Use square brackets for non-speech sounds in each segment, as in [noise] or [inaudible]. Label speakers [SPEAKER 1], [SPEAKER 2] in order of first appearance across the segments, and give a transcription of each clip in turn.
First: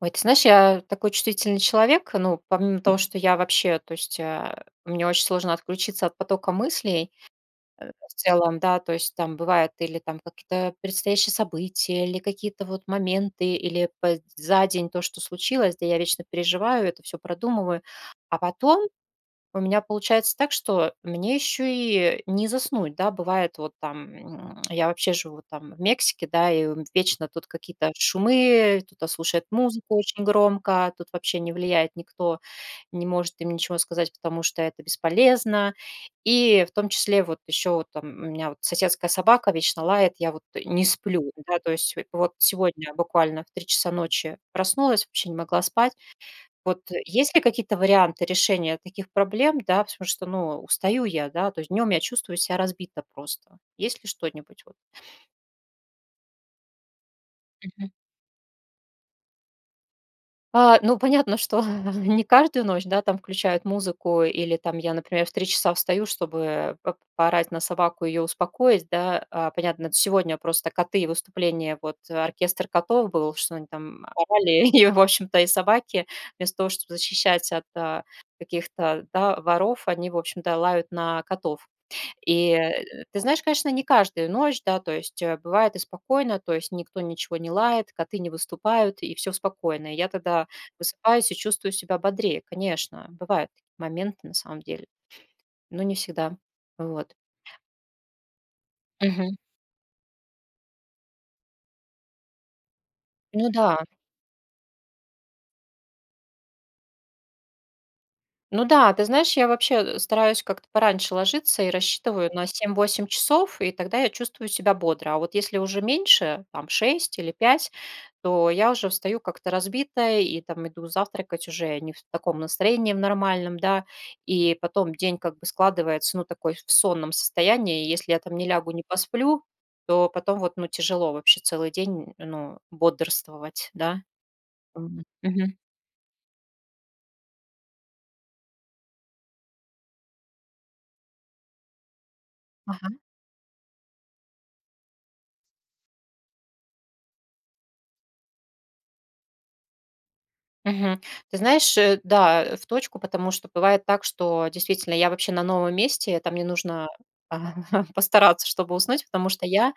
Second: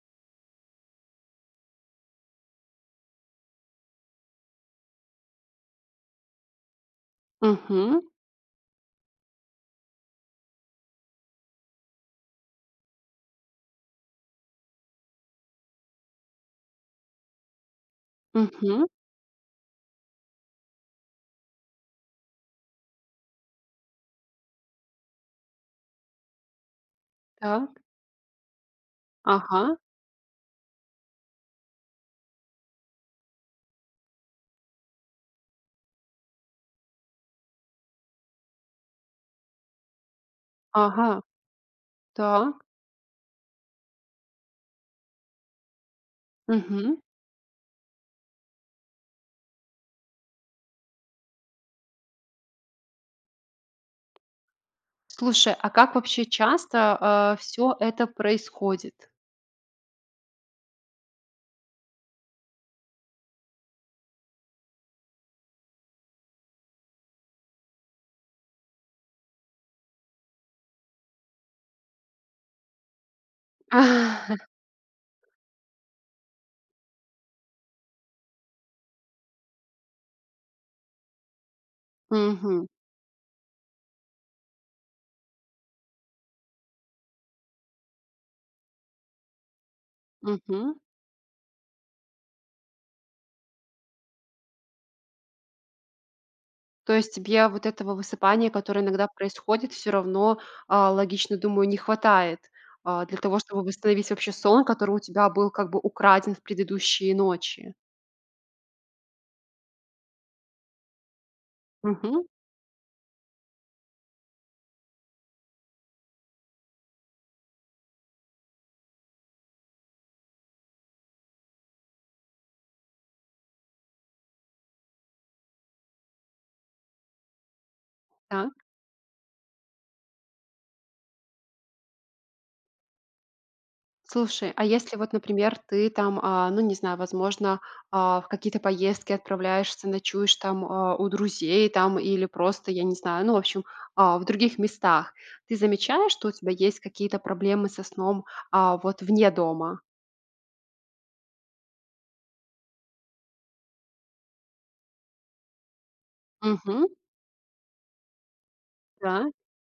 [SPEAKER 1] Ой, ты знаешь, я такой чувствительный человек, ну, помимо того, что я вообще, то есть, мне очень сложно отключиться от потока мыслей,
[SPEAKER 2] Мгм,
[SPEAKER 1] в целом, да, то есть там бывает или там какие-то предстоящие события, или какие-то вот моменты, или за день то, что случилось, да, я вечно переживаю, это все продумываю, а
[SPEAKER 2] мгм.
[SPEAKER 1] потом у меня получается так, что мне еще и не заснуть, да, бывает вот там, я вообще живу там в Мексике, да, и вечно тут
[SPEAKER 2] Так.
[SPEAKER 1] какие-то шумы, кто-то слушает
[SPEAKER 2] Ага,
[SPEAKER 1] музыку очень громко, тут вообще не влияет никто, не может им ничего сказать, потому что это бесполезно. И в том числе вот еще вот там у меня вот соседская собака вечно лает, я вот не
[SPEAKER 2] ага.
[SPEAKER 1] сплю, да, то есть вот
[SPEAKER 2] Так.
[SPEAKER 1] сегодня буквально в 3 часа ночи проснулась, вообще не могла спать, вот
[SPEAKER 2] Мгм.
[SPEAKER 1] есть ли какие-то варианты решения таких проблем, да? Потому что, ну, устаю я, да, то есть днем я чувствую себя разбито просто. Есть ли что-нибудь вот?
[SPEAKER 2] Слушай, а как вообще часто, все это происходит?
[SPEAKER 1] А, ну, понятно, что [laughs] не каждую ночь, да, там включают музыку, или там я, например, в 3 часа встаю, чтобы по поорать на собаку, ее успокоить, да. А, понятно, сегодня просто коты и выступление, вот, оркестр котов был, что они там
[SPEAKER 2] [laughs]
[SPEAKER 1] орали, [laughs] и, в общем-то, и собаки, вместо того, чтобы защищать от, каких-то, да, воров, они, в общем-то, лают на котов. И,
[SPEAKER 2] Мгм,
[SPEAKER 1] ты знаешь, конечно, не каждую ночь, да, то есть, бывает и спокойно, то есть никто ничего не лает, коты не выступают, и все спокойно. И я тогда
[SPEAKER 2] мгм.
[SPEAKER 1] высыпаюсь и чувствую себя бодрее, конечно. Бывают такие моменты на самом деле, но не всегда.
[SPEAKER 2] То есть
[SPEAKER 1] Вот.
[SPEAKER 2] тебе вот этого высыпания, которое иногда
[SPEAKER 1] Мгм.
[SPEAKER 2] происходит, все равно, логично, думаю, не хватает, для того,
[SPEAKER 1] Ну
[SPEAKER 2] чтобы
[SPEAKER 1] да.
[SPEAKER 2] восстановить вообще сон, который у тебя был как бы украден в предыдущие ночи.
[SPEAKER 1] Ну да, ты знаешь, я вообще стараюсь как-то пораньше ложиться и
[SPEAKER 2] Мгм.
[SPEAKER 1] рассчитываю на 7-8 часов, и тогда я чувствую себя бодро. А вот если уже меньше, там 6 или 5, то я уже встаю как-то разбитая и там иду завтракать уже не в таком настроении в нормальном, да, и потом день как бы складывается, ну, такой в сонном состоянии, и если я там не
[SPEAKER 2] Так.
[SPEAKER 1] лягу, не посплю, то потом вот, ну, тяжело вообще целый день, ну, бодрствовать, да.
[SPEAKER 2] Слушай, а если
[SPEAKER 1] Мгм.
[SPEAKER 2] вот,
[SPEAKER 1] Мгм.
[SPEAKER 2] например, ты там, ну, не знаю, возможно, в какие-то поездки отправляешься, ночуешь там у друзей там или просто, я
[SPEAKER 1] Ага.
[SPEAKER 2] не знаю, ну, в общем, в других местах, ты замечаешь, что у тебя есть какие-то проблемы со сном вот вне дома?
[SPEAKER 1] Мгм. Ты знаешь, да, в точку, потому что бывает так, что действительно я вообще на новом месте, там мне нужно
[SPEAKER 2] Угу,
[SPEAKER 1] а, [laughs] постараться, чтобы уснуть, потому
[SPEAKER 2] да.
[SPEAKER 1] что я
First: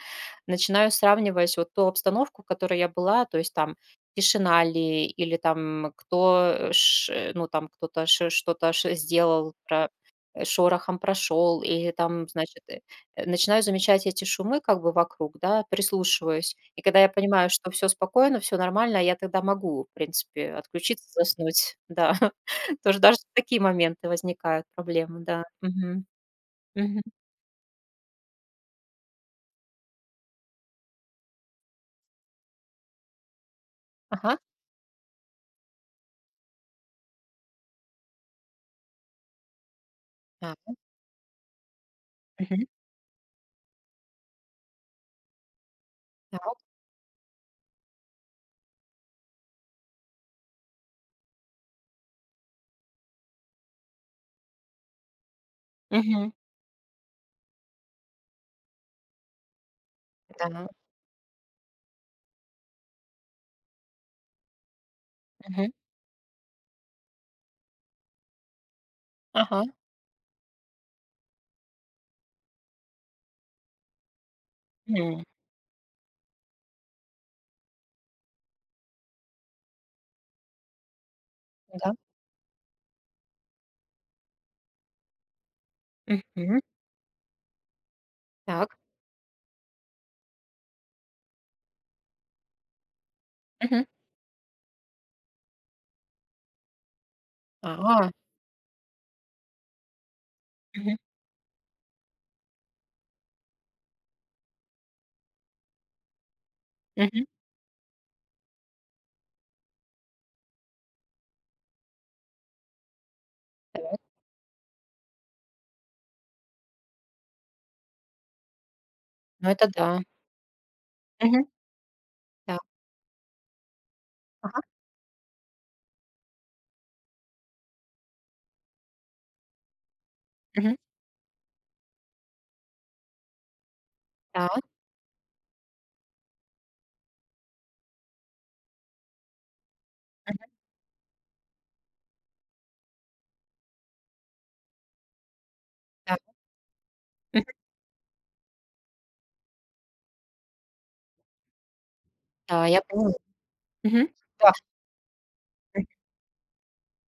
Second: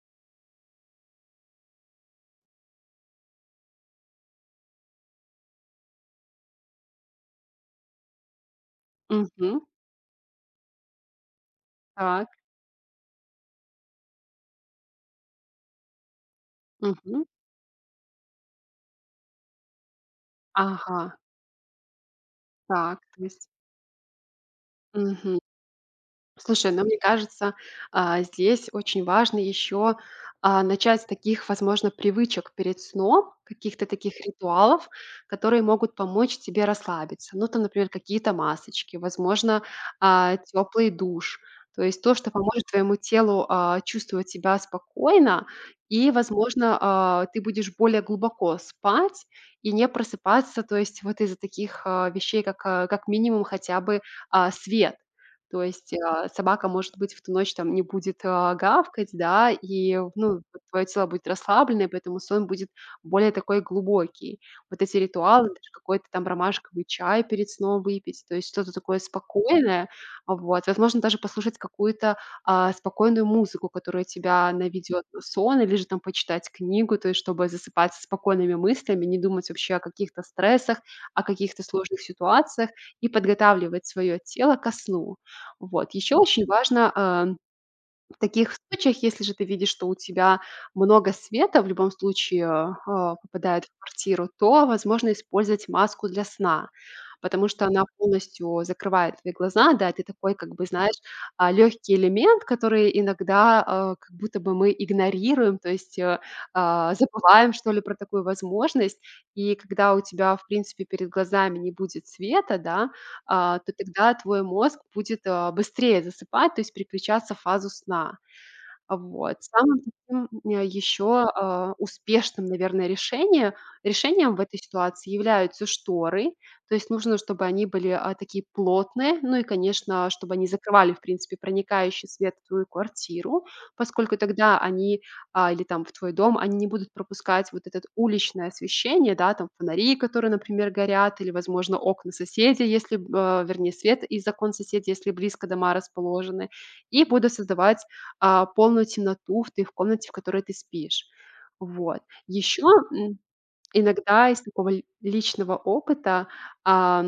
[SPEAKER 1] начинаю сравнивать вот ту обстановку, в которой я была, то есть там тишина ли, или там кто, э, ш- э, ну там кто-то что-то сделал,
[SPEAKER 2] Угу,
[SPEAKER 1] шорохом прошел, или там,
[SPEAKER 2] так.
[SPEAKER 1] значит, начинаю замечать эти шумы как бы вокруг, да, прислушиваюсь. И когда я
[SPEAKER 2] Угу,
[SPEAKER 1] понимаю, что все спокойно, все нормально, я тогда могу, в принципе,
[SPEAKER 2] ага.
[SPEAKER 1] отключиться, заснуть, да. [laughs] Тоже
[SPEAKER 2] Так,
[SPEAKER 1] даже
[SPEAKER 2] то
[SPEAKER 1] в
[SPEAKER 2] есть.
[SPEAKER 1] такие моменты возникают, проблемы,
[SPEAKER 2] Мгм.
[SPEAKER 1] да. Мгм.
[SPEAKER 2] Слушай, ну, мне
[SPEAKER 1] Мгм.
[SPEAKER 2] кажется, здесь очень важно еще, начать с таких, возможно, привычек перед сном, каких-то таких
[SPEAKER 1] Ага.
[SPEAKER 2] ритуалов, которые могут помочь тебе расслабиться. Ну, там, например, какие-то масочки, возможно,
[SPEAKER 1] Так.
[SPEAKER 2] теплый душ. То есть то, что
[SPEAKER 1] Мгм.
[SPEAKER 2] поможет твоему телу, чувствовать себя спокойно, и,
[SPEAKER 1] Так.
[SPEAKER 2] возможно, ты будешь более глубоко спать и не просыпаться, то есть вот из-за таких, вещей, как, как минимум хотя бы, свет. То есть,
[SPEAKER 1] Мгм.
[SPEAKER 2] собака, может быть, в ту ночь там не будет, гавкать, да, и, ну,
[SPEAKER 1] Да.
[SPEAKER 2] твое тело будет расслабленное, поэтому сон будет более такой глубокий. Вот эти ритуалы, даже
[SPEAKER 1] Мгм.
[SPEAKER 2] какой-то там ромашковый чай перед сном выпить, то есть что-то такое
[SPEAKER 1] Ага.
[SPEAKER 2] спокойное. Вот. Возможно, даже послушать какую-то, спокойную музыку, которая тебя наведет на
[SPEAKER 1] М.
[SPEAKER 2] сон, или же там почитать книгу, то есть чтобы засыпать со спокойными мыслями, не думать вообще о каких-то стрессах, о каких-то
[SPEAKER 1] Да.
[SPEAKER 2] сложных ситуациях и подготавливать свое тело ко сну. Вот. Еще очень
[SPEAKER 1] Мгм.
[SPEAKER 2] важно, в таких
[SPEAKER 1] Так.
[SPEAKER 2] случаях, если же ты видишь, что у тебя много света в любом случае, попадает в
[SPEAKER 1] Мгм.
[SPEAKER 2] квартиру, то возможно использовать маску для сна, потому что она
[SPEAKER 1] А.
[SPEAKER 2] полностью закрывает твои глаза, да, ты такой, как бы, знаешь,
[SPEAKER 1] Мгм.
[SPEAKER 2] легкий элемент, который иногда, как будто бы мы игнорируем, то есть,
[SPEAKER 1] Мгм.
[SPEAKER 2] забываем, что ли, про такую возможность. И когда у тебя, в принципе, перед глазами не будет света, да, то
[SPEAKER 1] Так.
[SPEAKER 2] тогда твой мозг будет, быстрее засыпать, то есть переключаться в фазу сна. Вот.
[SPEAKER 1] Ну, это
[SPEAKER 2] Самым
[SPEAKER 1] да.
[SPEAKER 2] таким, еще,
[SPEAKER 1] Мгм.
[SPEAKER 2] успешным,
[SPEAKER 1] Так.
[SPEAKER 2] наверное, решением в этой
[SPEAKER 1] Ага.
[SPEAKER 2] ситуации являются шторы. То есть нужно, чтобы они были, такие плотные, ну и, конечно, чтобы они
[SPEAKER 1] Мгм.
[SPEAKER 2] закрывали, в принципе, проникающий свет в твою квартиру, поскольку
[SPEAKER 1] Да,
[SPEAKER 2] тогда они, или там в твой дом, они не будут пропускать вот этот уличное освещение, да, там фонари, которые, например, горят, или, возможно, окна соседей, если, вернее, свет из окон соседей, если близко дома
[SPEAKER 1] да.
[SPEAKER 2] расположены, и будут
[SPEAKER 1] Мгм.
[SPEAKER 2] создавать полную темноту в комнате, в которой ты спишь. Вот. Еще,
[SPEAKER 1] Да, я поняла. Мгм.
[SPEAKER 2] иногда из
[SPEAKER 1] Да.
[SPEAKER 2] такого л личного
[SPEAKER 1] М.
[SPEAKER 2] опыта, а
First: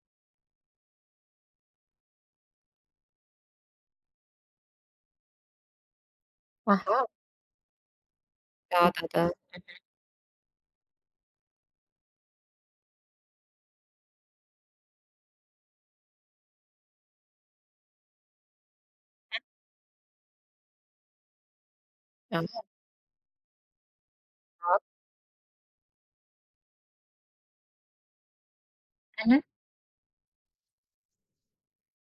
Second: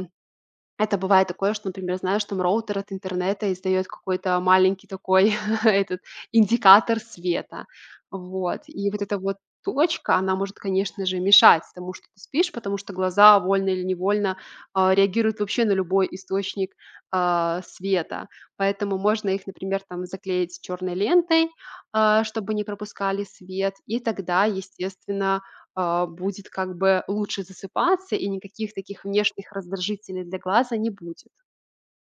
[SPEAKER 2] это бывает такое, что, например, знаешь, там роутер от интернета издает какой-то маленький такой [laughs] этот индикатор
[SPEAKER 1] Ага.
[SPEAKER 2] света. Вот. И вот эта
[SPEAKER 1] Да-да-да.
[SPEAKER 2] вот точка, она может, конечно же, мешать тому, что ты спишь, потому что глаза вольно или невольно, реагируют вообще на любой источник, света. Поэтому можно их, например, там заклеить черной лентой,
[SPEAKER 1] А,
[SPEAKER 2] чтобы не пропускали свет. И тогда,
[SPEAKER 1] так.
[SPEAKER 2] естественно, будет как бы лучше засыпаться, и никаких таких
[SPEAKER 1] Мгм.
[SPEAKER 2] внешних раздражителей для глаза не будет.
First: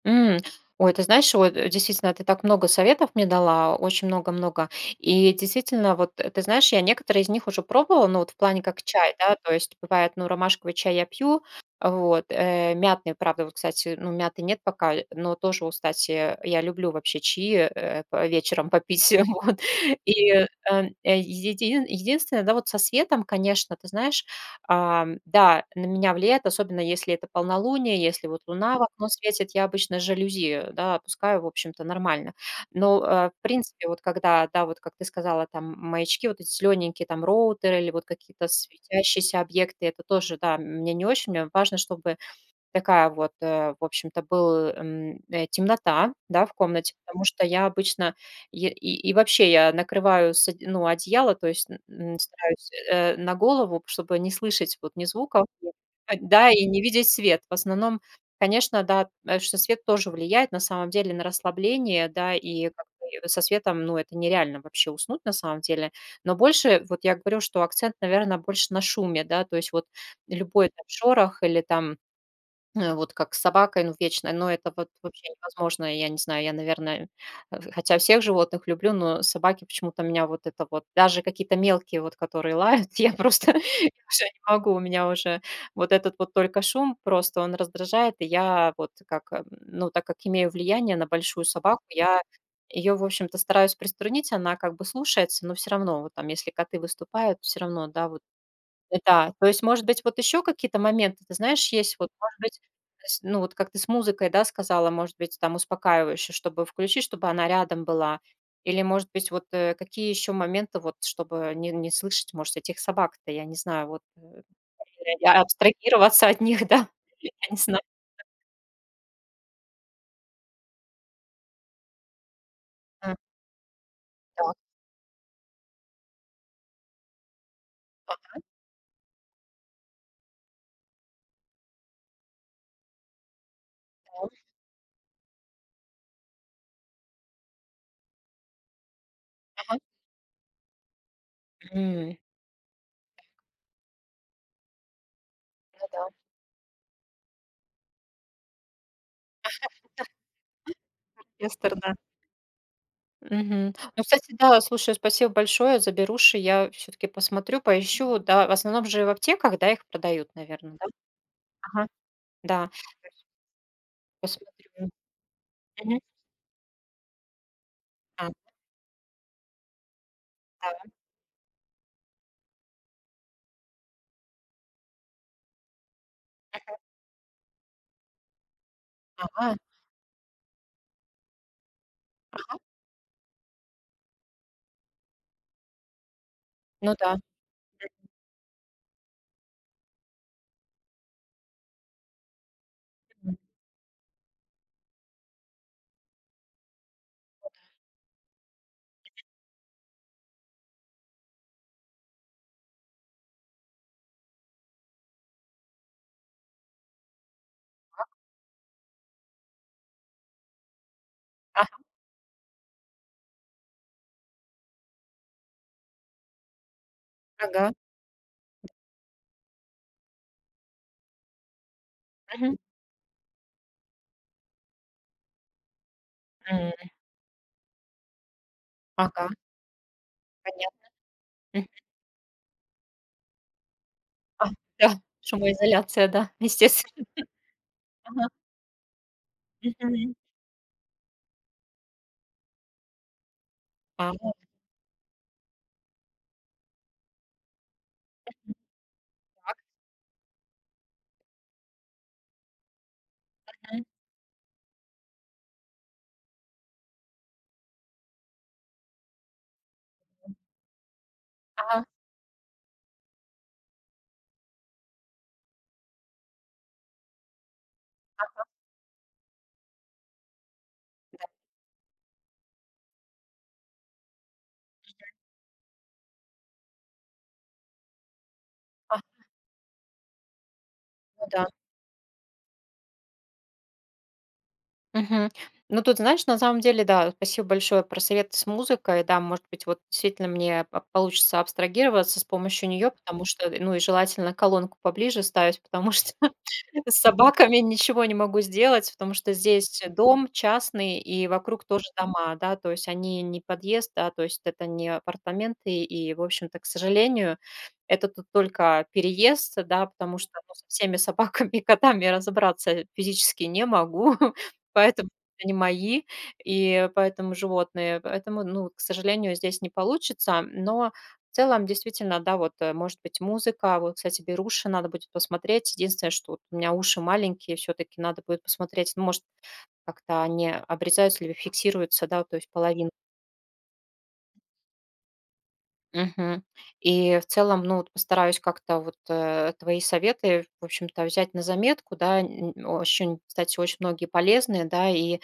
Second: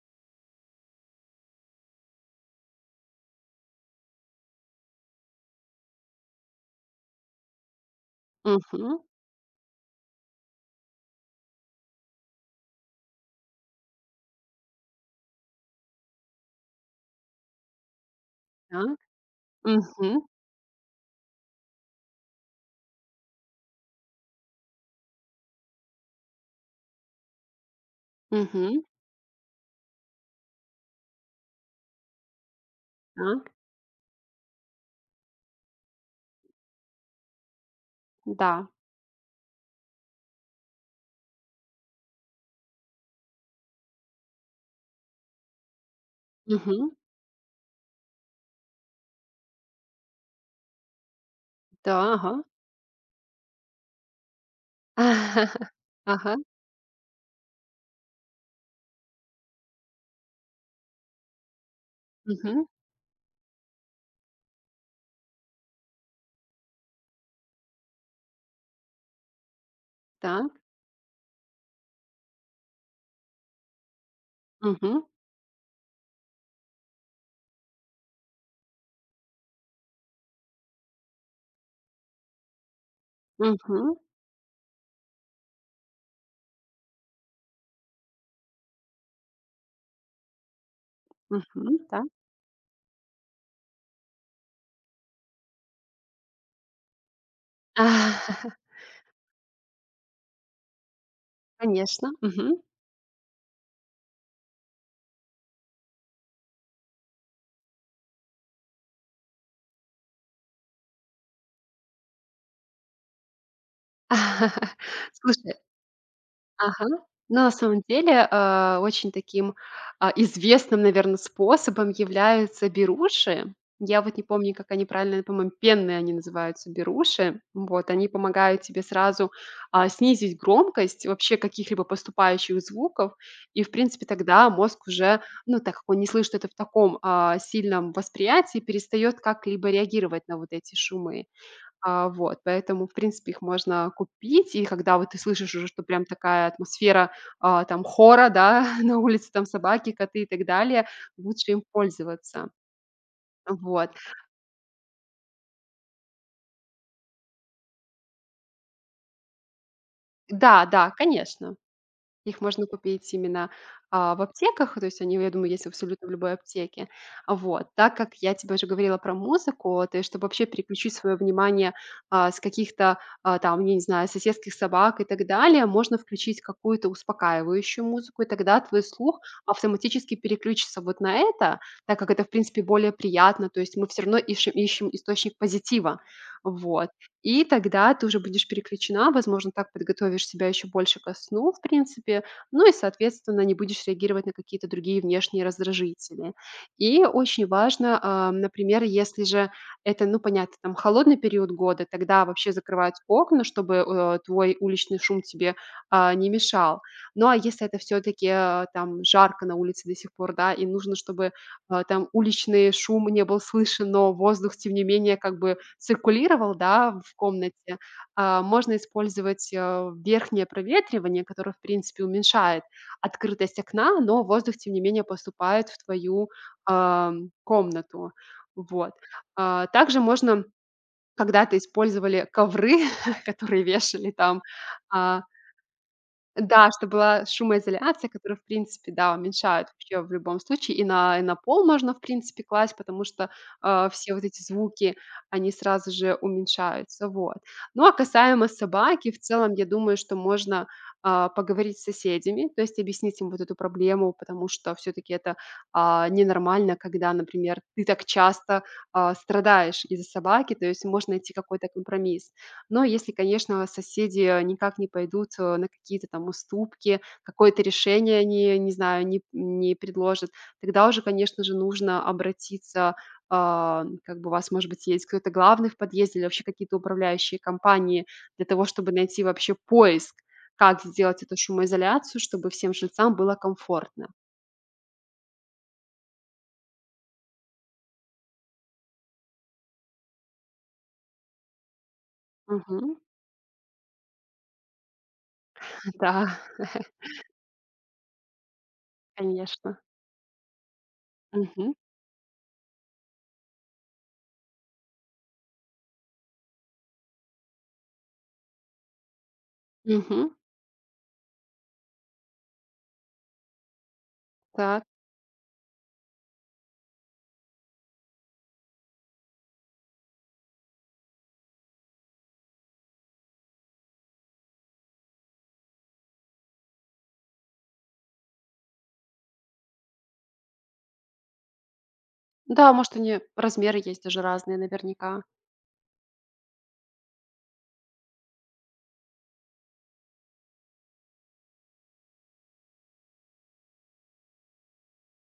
[SPEAKER 1] М. Ой, ты знаешь, вот, действительно, ты так много советов мне дала, очень много-много. И действительно, вот, ты знаешь, я некоторые из них уже пробовала, ну, вот в плане как
[SPEAKER 2] Мгм.
[SPEAKER 1] чай, да, то есть бывает, ну, ромашковый чай я пью, вот, мятный, правда, вот, кстати, ну, мяты нет пока, но тоже, вот, кстати, я люблю вообще чаи, по вечером
[SPEAKER 2] Так.
[SPEAKER 1] попить, [laughs] вот.
[SPEAKER 2] Мгм.
[SPEAKER 1] И, единственное, да, вот со светом, конечно, ты знаешь, да, на меня влияет, особенно если это полнолуние, если вот луна в
[SPEAKER 2] Мгм.
[SPEAKER 1] окно светит, я обычно жалюзи, да, опускаю, в общем-то, нормально. Но, в
[SPEAKER 2] Так.
[SPEAKER 1] принципе, вот когда, да, вот как ты сказала, там маячки, вот эти зелененькие там роутеры или вот какие-то
[SPEAKER 2] Да.
[SPEAKER 1] светящиеся объекты, это тоже, да, мне не очень, мне важно, чтобы такая вот, в общем-то, был, темнота, да, в
[SPEAKER 2] Мгм.
[SPEAKER 1] комнате, потому что я обычно е и вообще я накрываю с од ну, одеяло, то есть, н
[SPEAKER 2] Да.
[SPEAKER 1] н
[SPEAKER 2] Ага.
[SPEAKER 1] стараюсь, на голову, чтобы не слышать вот ни звуков, ни
[SPEAKER 2] [laughs] Ага.
[SPEAKER 1] да, и не видеть свет. В основном, конечно, да, что свет тоже влияет на самом деле на расслабление, да, и
[SPEAKER 2] Мгм.
[SPEAKER 1] как бы со светом, ну, это нереально вообще уснуть на самом деле. Но больше, вот я говорю, что акцент, наверное, больше на шуме, да, то есть вот
[SPEAKER 2] Так.
[SPEAKER 1] любой там шорох или там вот как с собакой, ну, вечно, но это вот
[SPEAKER 2] Мгм.
[SPEAKER 1] вообще невозможно. Я не знаю, я, наверное, хотя всех животных люблю, но собаки почему-то меня вот это вот, даже какие-то мелкие вот, которые лают, [laughs] я просто [laughs] я
[SPEAKER 2] Мгм.
[SPEAKER 1] уже не могу, у меня уже вот этот вот только шум просто он раздражает, и я вот как, ну, так как имею влияние на большую
[SPEAKER 2] Мгм.
[SPEAKER 1] собаку,
[SPEAKER 2] Так.
[SPEAKER 1] я ее, в общем-то, стараюсь приструнить, она как бы слушается, но все равно, вот там, если коты выступают, все равно, да, вот
[SPEAKER 2] [laughs]
[SPEAKER 1] да, то есть, может быть, вот еще какие-то моменты, ты знаешь, есть вот,
[SPEAKER 2] Конечно.
[SPEAKER 1] может быть,
[SPEAKER 2] Мгм.
[SPEAKER 1] то ну, вот как ты с музыкой, да, сказала, может быть, там успокаивающе, чтобы включить, чтобы она рядом была. Или, может быть, вот какие еще моменты, вот, чтобы не слышать, может, этих собак-то, я не знаю, вот
[SPEAKER 2] [laughs]
[SPEAKER 1] или я
[SPEAKER 2] Слушай.
[SPEAKER 1] абстрагироваться от них,
[SPEAKER 2] Ага.
[SPEAKER 1] да, [laughs] я
[SPEAKER 2] Но на
[SPEAKER 1] не знаю.
[SPEAKER 2] самом деле, очень таким, известным, наверное, способом являются
[SPEAKER 1] А,
[SPEAKER 2] беруши. Я вот не
[SPEAKER 1] так,
[SPEAKER 2] помню, как они правильно, по-моему, пенные они называются беруши. Вот, они помогают тебе сразу, снизить громкость вообще каких-либо поступающих звуков. И, в принципе,
[SPEAKER 1] ага,
[SPEAKER 2] тогда мозг уже, ну, так как он не слышит это в таком, сильном восприятии, перестает как-либо
[SPEAKER 1] ага.
[SPEAKER 2] реагировать на вот эти шумы.
[SPEAKER 1] М,
[SPEAKER 2] Вот, поэтому, в принципе, их можно купить. И когда вот ты слышишь уже, что
[SPEAKER 1] ну да,
[SPEAKER 2] прям такая атмосфера, там хора, да, [laughs] на улице там собаки, коты и так далее, лучше им
[SPEAKER 1] Эстер, да.
[SPEAKER 2] пользоваться.
[SPEAKER 1] Мгм.
[SPEAKER 2] Вот.
[SPEAKER 1] Ну, кстати, да, слушай, спасибо большое за беруши. Я все-таки посмотрю, поищу. Да, в основном же в аптеках, да, их продают,
[SPEAKER 2] Да,
[SPEAKER 1] наверное, да?
[SPEAKER 2] да, конечно.
[SPEAKER 1] Ага,
[SPEAKER 2] Их можно
[SPEAKER 1] да,
[SPEAKER 2] купить именно, в
[SPEAKER 1] посмотрю.
[SPEAKER 2] аптеках, то есть они, я думаю, есть
[SPEAKER 1] Мгм.
[SPEAKER 2] абсолютно в любой аптеке. Вот. Так как
[SPEAKER 1] А,
[SPEAKER 2] я тебе уже говорила про музыку, то есть чтобы вообще
[SPEAKER 1] да,
[SPEAKER 2] переключить свое внимание, с каких-то, там, я не знаю, соседских собак и так далее, можно включить какую-то успокаивающую музыку, и тогда твой слух
[SPEAKER 1] ага,
[SPEAKER 2] автоматически переключится вот на это, так как это, в
[SPEAKER 1] ага,
[SPEAKER 2] принципе, более приятно. То есть мы все равно иши ищем источник позитива. Вот.
[SPEAKER 1] ну да.
[SPEAKER 2] И тогда ты уже будешь переключена, возможно, так подготовишь себя еще больше ко сну, в принципе, ну и,
[SPEAKER 1] Мгм.
[SPEAKER 2] соответственно, не будешь реагировать на какие-то другие внешние раздражители. И очень важно, например, если же это, ну, понятно, там холодный период года, тогда вообще закрывать окна, чтобы твой уличный шум тебе не мешал. Ну а если это все-таки там жарко на улице до сих пор, да, и нужно, чтобы
[SPEAKER 1] Ага,
[SPEAKER 2] там уличный шум не был слышен, но воздух, тем не менее, как бы циркулировал, да, в
[SPEAKER 1] ага,
[SPEAKER 2] комнате. Можно использовать, верхнее проветривание, которое, в принципе,
[SPEAKER 1] мгм.
[SPEAKER 2] уменьшает открытость окна, но воздух, тем не менее, поступает в твою,
[SPEAKER 1] М,
[SPEAKER 2] комнату. Вот.
[SPEAKER 1] ага,
[SPEAKER 2] Также можно
[SPEAKER 1] понятно.
[SPEAKER 2] когда-то
[SPEAKER 1] Мгм.
[SPEAKER 2] использовали ковры, [laughs] которые вешали там,
[SPEAKER 1] А, да,
[SPEAKER 2] а
[SPEAKER 1] шумоизоляция, да, [laughs]
[SPEAKER 2] да, чтобы
[SPEAKER 1] естественно.
[SPEAKER 2] была шумоизоляция,
[SPEAKER 1] Ага,
[SPEAKER 2] которая в принципе, да, уменьшает вообще в
[SPEAKER 1] мгм.
[SPEAKER 2] любом случае. И на пол можно, в принципе, класть, потому что,
[SPEAKER 1] А,
[SPEAKER 2] все вот
[SPEAKER 1] ну
[SPEAKER 2] эти звуки, они сразу же уменьшаются, вот. Ну, а касаемо собаки, в целом,
[SPEAKER 1] так,
[SPEAKER 2] я думаю, что можно, поговорить с соседями, то есть объяснить им вот эту
[SPEAKER 1] мгм.
[SPEAKER 2] проблему, потому что все таки это, ненормально, когда, например, ты так часто, страдаешь из-за собаки, то есть можно найти какой-то
[SPEAKER 1] Ага,
[SPEAKER 2] компромисс. Но если, конечно, соседи никак не пойдут на какие-то там уступки, какое-то решение они, не знаю, не предложат, тогда уже, конечно же, нужно обратиться, как бы у вас, может быть, есть кто-то главный в подъезде или вообще какие-то управляющие компании для того, чтобы
[SPEAKER 1] а,
[SPEAKER 2] найти вообще поиск, как сделать
[SPEAKER 1] ну
[SPEAKER 2] эту
[SPEAKER 1] да.
[SPEAKER 2] шумоизоляцию, чтобы всем жильцам было комфортно.
[SPEAKER 1] Мгм. Ну, тут, знаешь, на самом деле, да, спасибо большое про совет с музыкой. Да, может быть, вот действительно мне получится абстрагироваться с помощью нее,
[SPEAKER 2] Мгм.
[SPEAKER 1] потому что, ну, и желательно колонку поближе ставить, [laughs] потому
[SPEAKER 2] [laughs]
[SPEAKER 1] что
[SPEAKER 2] Да,
[SPEAKER 1] [laughs] с собаками ничего не могу сделать, потому что
[SPEAKER 2] конечно.
[SPEAKER 1] здесь дом частный и вокруг
[SPEAKER 2] Мгм.
[SPEAKER 1] тоже дома, да, то есть они не подъезд, да, то есть это не апартаменты. И, в общем-то, к сожалению, это тут только переезд, да, потому
[SPEAKER 2] Мгм.
[SPEAKER 1] что, ну, со всеми собаками и котами я разобраться физически не могу, [laughs]
[SPEAKER 2] Так.
[SPEAKER 1] поэтому они мои, и поэтому животные. Поэтому, ну, к сожалению, здесь не получится, но в целом, действительно, да, вот, может быть, музыка. Вот, кстати, беруши надо будет посмотреть. Единственное, что вот у меня уши маленькие, все-таки надо будет посмотреть, ну, может, как-то они обрезаются или фиксируются, да, то есть
[SPEAKER 2] Да,
[SPEAKER 1] половинкой.
[SPEAKER 2] может, они размеры есть даже разные наверняка.
[SPEAKER 1] Мгм. И в целом, ну, вот постараюсь как-то вот, твои советы, в общем-то, взять на заметку, да, н очень, кстати, очень многие полезные, да, и,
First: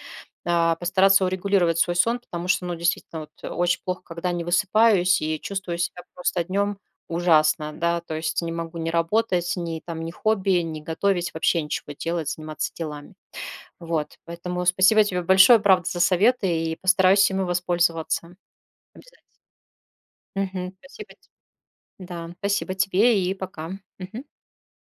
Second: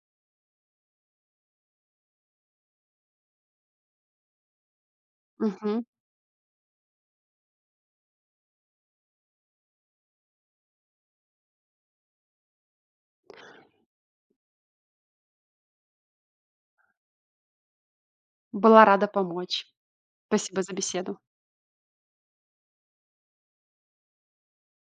[SPEAKER 1] постараться урегулировать свой сон, потому что, ну, действительно, вот очень плохо, когда не высыпаюсь и чувствую
[SPEAKER 2] Мгм.
[SPEAKER 1] себя просто днем ужасно, да, то есть не могу ни работать, ни там, ни хобби, ни готовить, вообще ничего делать, заниматься делами. Вот, поэтому спасибо тебе большое, правда, за советы и постараюсь ими воспользоваться
[SPEAKER 2] Была рада
[SPEAKER 1] обязательно.
[SPEAKER 2] помочь. Спасибо
[SPEAKER 1] Мгм.
[SPEAKER 2] за
[SPEAKER 1] Спасибо
[SPEAKER 2] беседу.
[SPEAKER 1] те да, спасибо тебе и пока. Мгм.